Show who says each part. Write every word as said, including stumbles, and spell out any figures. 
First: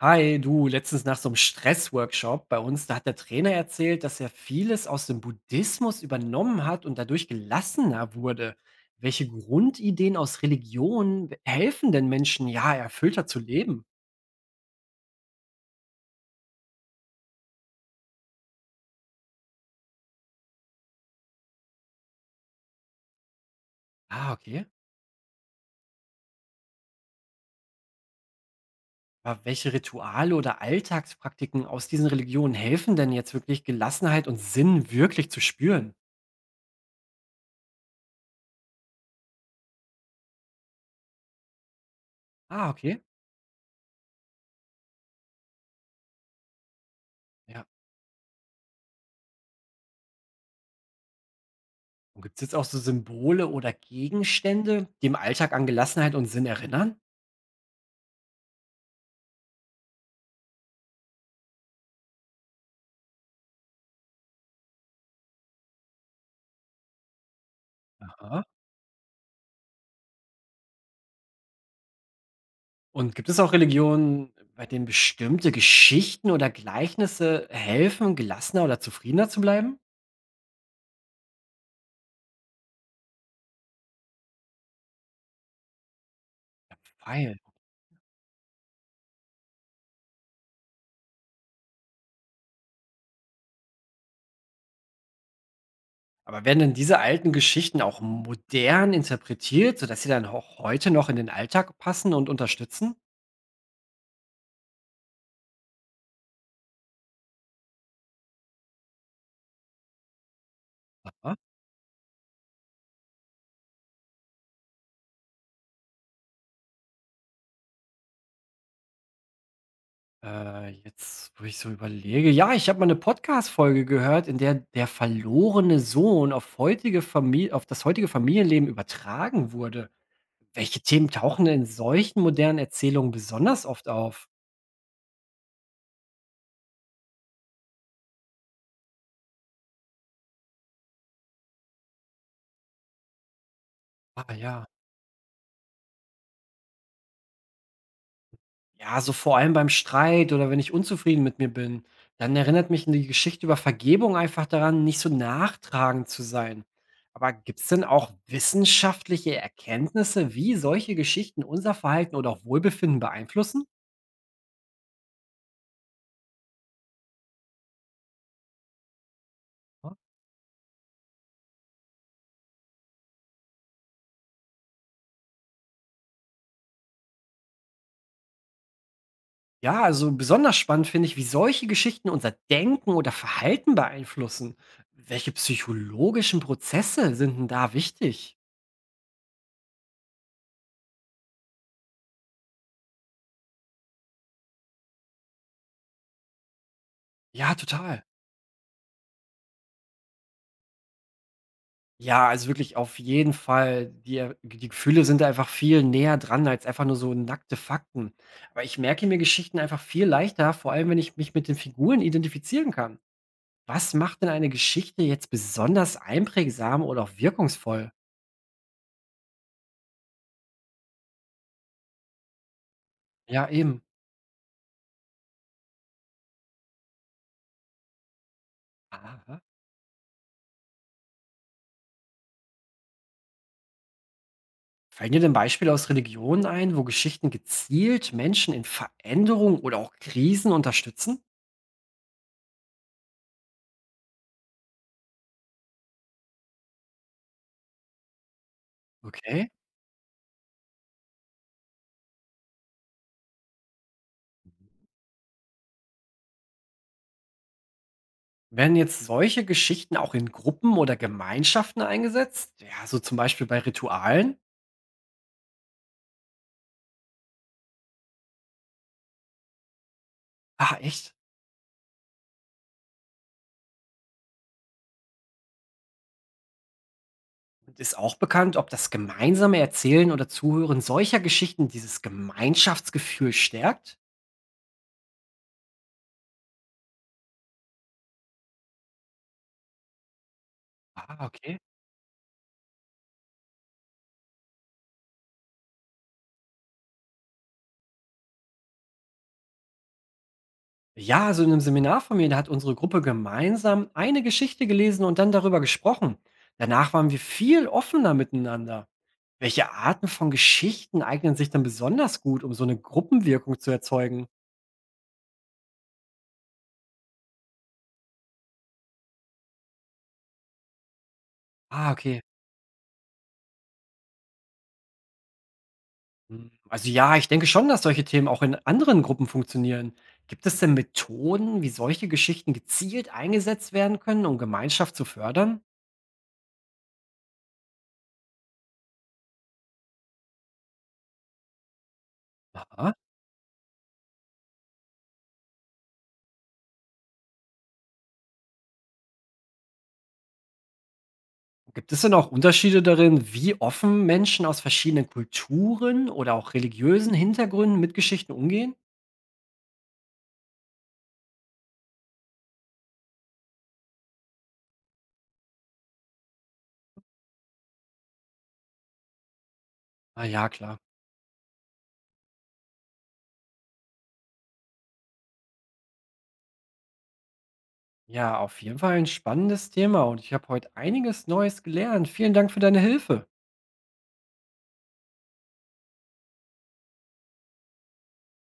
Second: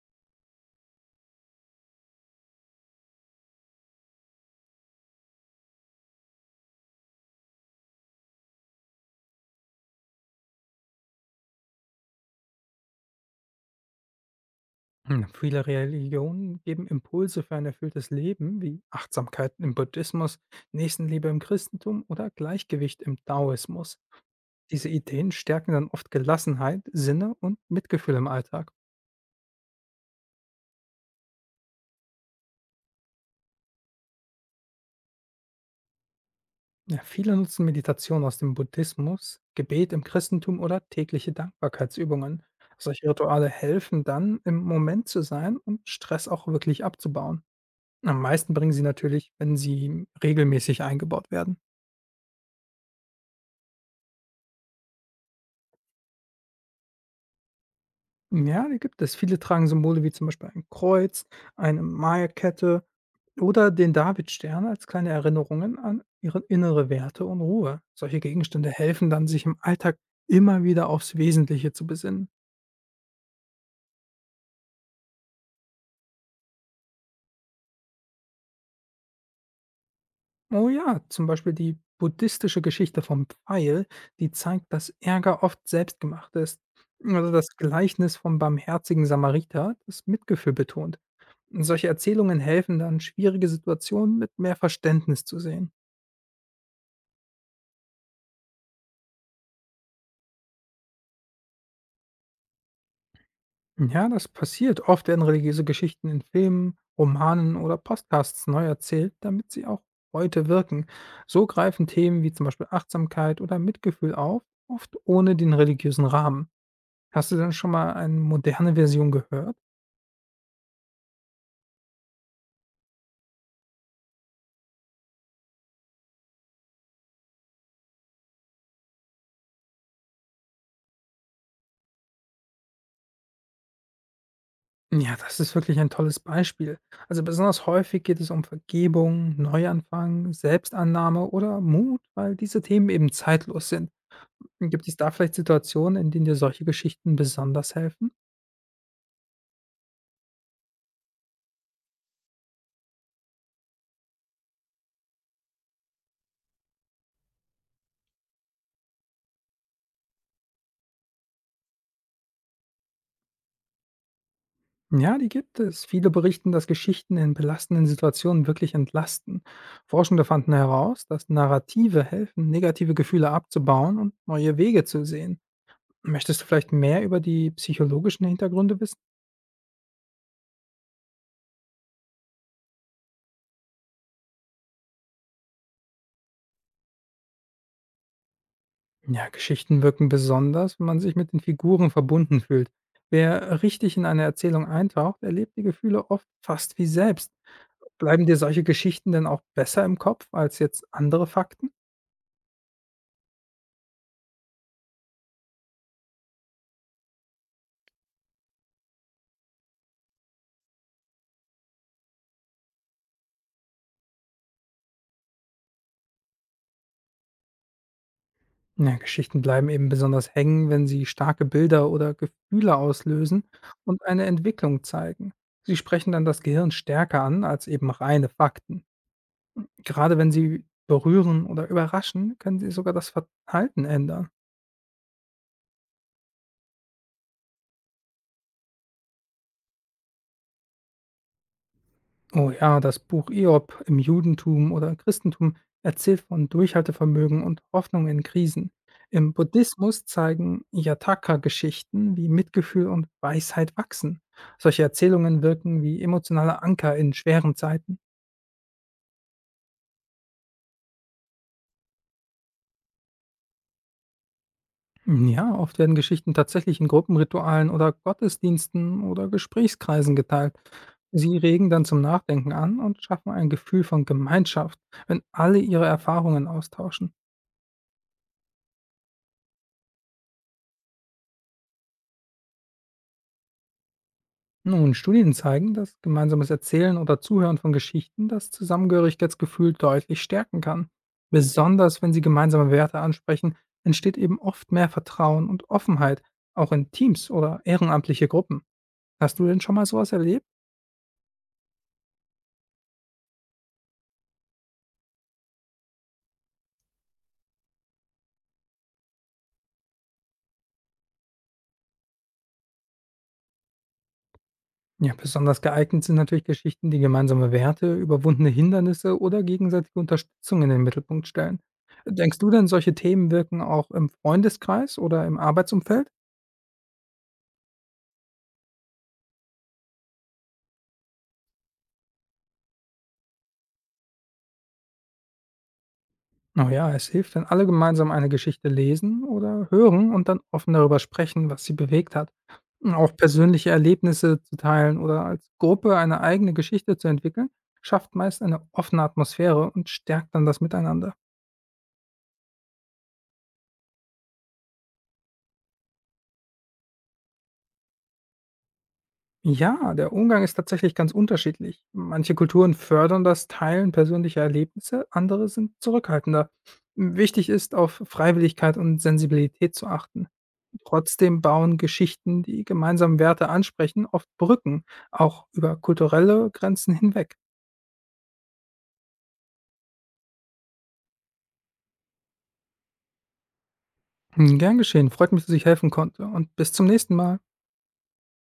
Speaker 1: Hi, du, letztens nach so einem Stressworkshop bei uns, da hat der Trainer erzählt, dass er vieles aus dem Buddhismus übernommen hat und dadurch gelassener wurde. Welche Grundideen aus Religion helfen denn Menschen, ja, erfüllter zu leben?
Speaker 2: Hm, Viele Religionen geben Impulse für ein erfülltes Leben, wie Achtsamkeit im Buddhismus, Nächstenliebe im Christentum oder Gleichgewicht im Daoismus.
Speaker 1: Ah, okay.
Speaker 2: Diese Ideen stärken dann oft Gelassenheit, Sinne und Mitgefühl im Alltag.
Speaker 1: Aber welche Rituale oder Alltagspraktiken aus diesen Religionen helfen denn jetzt wirklich Gelassenheit und Sinn wirklich zu spüren?
Speaker 2: Ja, viele nutzen Meditation aus dem Buddhismus, Gebet im Christentum oder tägliche Dankbarkeitsübungen.
Speaker 1: Ah, okay.
Speaker 2: Solche Rituale helfen dann, im Moment zu sein und Stress auch wirklich abzubauen.
Speaker 1: Ja.
Speaker 2: Am meisten bringen sie natürlich, wenn sie regelmäßig eingebaut werden.
Speaker 1: Und gibt es jetzt auch so Symbole oder Gegenstände, die im Alltag an Gelassenheit und Sinn erinnern?
Speaker 2: Ja, die gibt es. Viele tragen Symbole wie zum Beispiel ein Kreuz, eine Maya-Kette oder den Davidstern als kleine Erinnerungen an ihre innere Werte und Ruhe. Solche
Speaker 1: Aha.
Speaker 2: Gegenstände helfen dann, sich im Alltag immer wieder aufs Wesentliche zu besinnen.
Speaker 1: Und gibt es auch Religionen, bei denen bestimmte Geschichten oder Gleichnisse helfen, um gelassener oder zufriedener zu bleiben?
Speaker 2: Oh ja, zum Beispiel die buddhistische Geschichte vom Pfeil, die zeigt, dass Ärger oft selbstgemacht ist. Oder
Speaker 1: Weil.
Speaker 2: das Gleichnis vom barmherzigen Samariter, das Mitgefühl betont. Solche Erzählungen helfen dann, schwierige Situationen mit mehr Verständnis zu sehen.
Speaker 1: Aber werden denn diese alten Geschichten auch modern interpretiert, sodass sie dann auch heute noch in den Alltag passen und unterstützen?
Speaker 2: Ja, das passiert. Oft werden religiöse Geschichten in Filmen, Romanen oder Podcasts neu erzählt, damit sie auch heute wirken.
Speaker 1: Aha.
Speaker 2: So greifen Themen wie zum Beispiel Achtsamkeit oder Mitgefühl auf, oft ohne den religiösen Rahmen. Hast du denn schon mal eine moderne Version gehört?
Speaker 1: Äh, jetzt, wo ich so überlege, ja, ich habe mal eine Podcast-Folge gehört, in der der verlorene Sohn auf heutige Familie, auf das heutige Familienleben übertragen wurde. Welche Themen tauchen denn in solchen modernen Erzählungen besonders oft auf?
Speaker 2: Ja, das ist wirklich ein tolles Beispiel. Also besonders häufig geht es um Vergebung, Neuanfang, Selbstannahme oder Mut, weil diese Themen eben zeitlos sind.
Speaker 1: Ah ja.
Speaker 2: Gibt es da vielleicht Situationen, in denen dir solche Geschichten besonders helfen?
Speaker 1: Ja, so vor allem beim Streit oder wenn ich unzufrieden mit mir bin, dann erinnert mich die Geschichte über Vergebung einfach daran, nicht so nachtragend zu sein. Aber gibt's denn auch wissenschaftliche Erkenntnisse, wie solche Geschichten unser Verhalten oder auch Wohlbefinden beeinflussen?
Speaker 2: Ja, die gibt es. Viele berichten, dass Geschichten in belastenden Situationen wirklich entlasten. Forschende fanden heraus, dass Narrative helfen, negative Gefühle abzubauen und neue Wege zu sehen. Möchtest du vielleicht mehr über die psychologischen Hintergründe wissen?
Speaker 1: Ja, also besonders spannend finde ich, wie solche Geschichten unser Denken oder Verhalten beeinflussen. Welche psychologischen Prozesse sind 'n da wichtig?
Speaker 2: Ja, Geschichten wirken besonders, wenn man sich mit den Figuren verbunden fühlt. Wer richtig in eine Erzählung eintaucht, erlebt die Gefühle oft fast wie selbst.
Speaker 1: Ja, total.
Speaker 2: Bleiben dir solche Geschichten denn auch besser im Kopf als jetzt andere Fakten?
Speaker 1: Ja, also wirklich auf jeden Fall. Die Er die Gefühle sind da einfach viel näher dran als einfach nur so nackte Fakten. Aber ich merke mir Geschichten einfach viel leichter, vor allem wenn ich mich mit den Figuren identifizieren kann. Was macht denn eine Geschichte jetzt besonders einprägsam oder auch wirkungsvoll?
Speaker 2: Ja, Geschichten bleiben eben besonders hängen, wenn sie starke Bilder oder Gefühle auslösen
Speaker 1: Ja, eben.
Speaker 2: und eine Entwicklung zeigen. Sie sprechen dann das Gehirn stärker an als eben reine Fakten.
Speaker 1: Aha.
Speaker 2: Gerade wenn sie berühren oder überraschen, können sie sogar das Verhalten ändern.
Speaker 1: Fallen dir denn Beispiele aus Religionen ein, wo Geschichten gezielt Menschen in Veränderung oder auch Krisen unterstützen?
Speaker 2: Oh ja, das Buch Hiob im Judentum oder Christentum erzählt von Durchhaltevermögen und Hoffnung in Krisen. Im
Speaker 1: Okay.
Speaker 2: Buddhismus zeigen Yataka-Geschichten, wie Mitgefühl und Weisheit wachsen. Solche Erzählungen wirken wie emotionale Anker in schweren Zeiten.
Speaker 1: Werden jetzt solche Geschichten auch in Gruppen oder Gemeinschaften eingesetzt? Ja, so zum Beispiel bei Ritualen?
Speaker 2: Ja, oft werden Geschichten tatsächlich in Gruppenritualen oder Gottesdiensten oder Gesprächskreisen geteilt.
Speaker 1: Ah, echt?
Speaker 2: Sie regen dann zum Nachdenken an und schaffen ein Gefühl von Gemeinschaft, wenn alle ihre Erfahrungen austauschen.
Speaker 1: Und ist auch bekannt, ob das gemeinsame Erzählen oder Zuhören solcher Geschichten dieses Gemeinschaftsgefühl stärkt?
Speaker 2: Nun, Studien zeigen, dass gemeinsames Erzählen oder Zuhören von Geschichten das Zusammengehörigkeitsgefühl deutlich stärken kann.
Speaker 1: Ah, okay.
Speaker 2: Besonders wenn sie gemeinsame Werte ansprechen, entsteht eben oft mehr Vertrauen und Offenheit, auch in Teams oder ehrenamtliche Gruppen. Hast du denn schon mal sowas erlebt?
Speaker 1: Ja, also in einem Seminar von mir, da hat unsere Gruppe gemeinsam eine Geschichte gelesen und dann darüber gesprochen. Danach waren wir viel offener miteinander. Welche Arten von Geschichten eignen sich dann besonders gut, um so eine Gruppenwirkung zu erzeugen?
Speaker 2: Ja, besonders geeignet sind natürlich Geschichten, die gemeinsame Werte, überwundene Hindernisse oder gegenseitige Unterstützung in den Mittelpunkt stellen.
Speaker 1: Ah, okay.
Speaker 2: Denkst du denn, solche Themen wirken auch im Freundeskreis oder im Arbeitsumfeld?
Speaker 1: Hm, also ja, ich denke schon, dass solche Themen auch in anderen Gruppen funktionieren. Gibt es denn Methoden, wie solche Geschichten gezielt eingesetzt werden können, um Gemeinschaft zu fördern?
Speaker 2: Oh ja, es hilft, wenn alle gemeinsam eine Geschichte lesen oder hören und dann offen darüber sprechen, was sie bewegt hat.
Speaker 1: Aha.
Speaker 2: Auch persönliche Erlebnisse zu teilen oder als Gruppe eine eigene Geschichte zu entwickeln, schafft meist eine offene Atmosphäre und stärkt dann das Miteinander.
Speaker 1: Gibt es denn auch Unterschiede darin, wie offen Menschen aus verschiedenen Kulturen oder auch religiösen Hintergründen mit Geschichten umgehen?
Speaker 2: Ja, der Umgang ist tatsächlich ganz unterschiedlich. Manche Kulturen fördern das Teilen persönlicher Erlebnisse, andere sind zurückhaltender. Wichtig ist, auf Freiwilligkeit und Sensibilität zu
Speaker 1: Ah
Speaker 2: achten.
Speaker 1: ja, klar.
Speaker 2: Trotzdem bauen Geschichten, die gemeinsame Werte ansprechen, oft Brücken, auch über kulturelle Grenzen hinweg.
Speaker 1: Ja, auf jeden Fall ein spannendes Thema und ich habe heute einiges Neues gelernt. Vielen Dank für deine Hilfe.
Speaker 2: Hm, gern geschehen. Freut mich, dass ich helfen konnte, und bis zum nächsten Mal.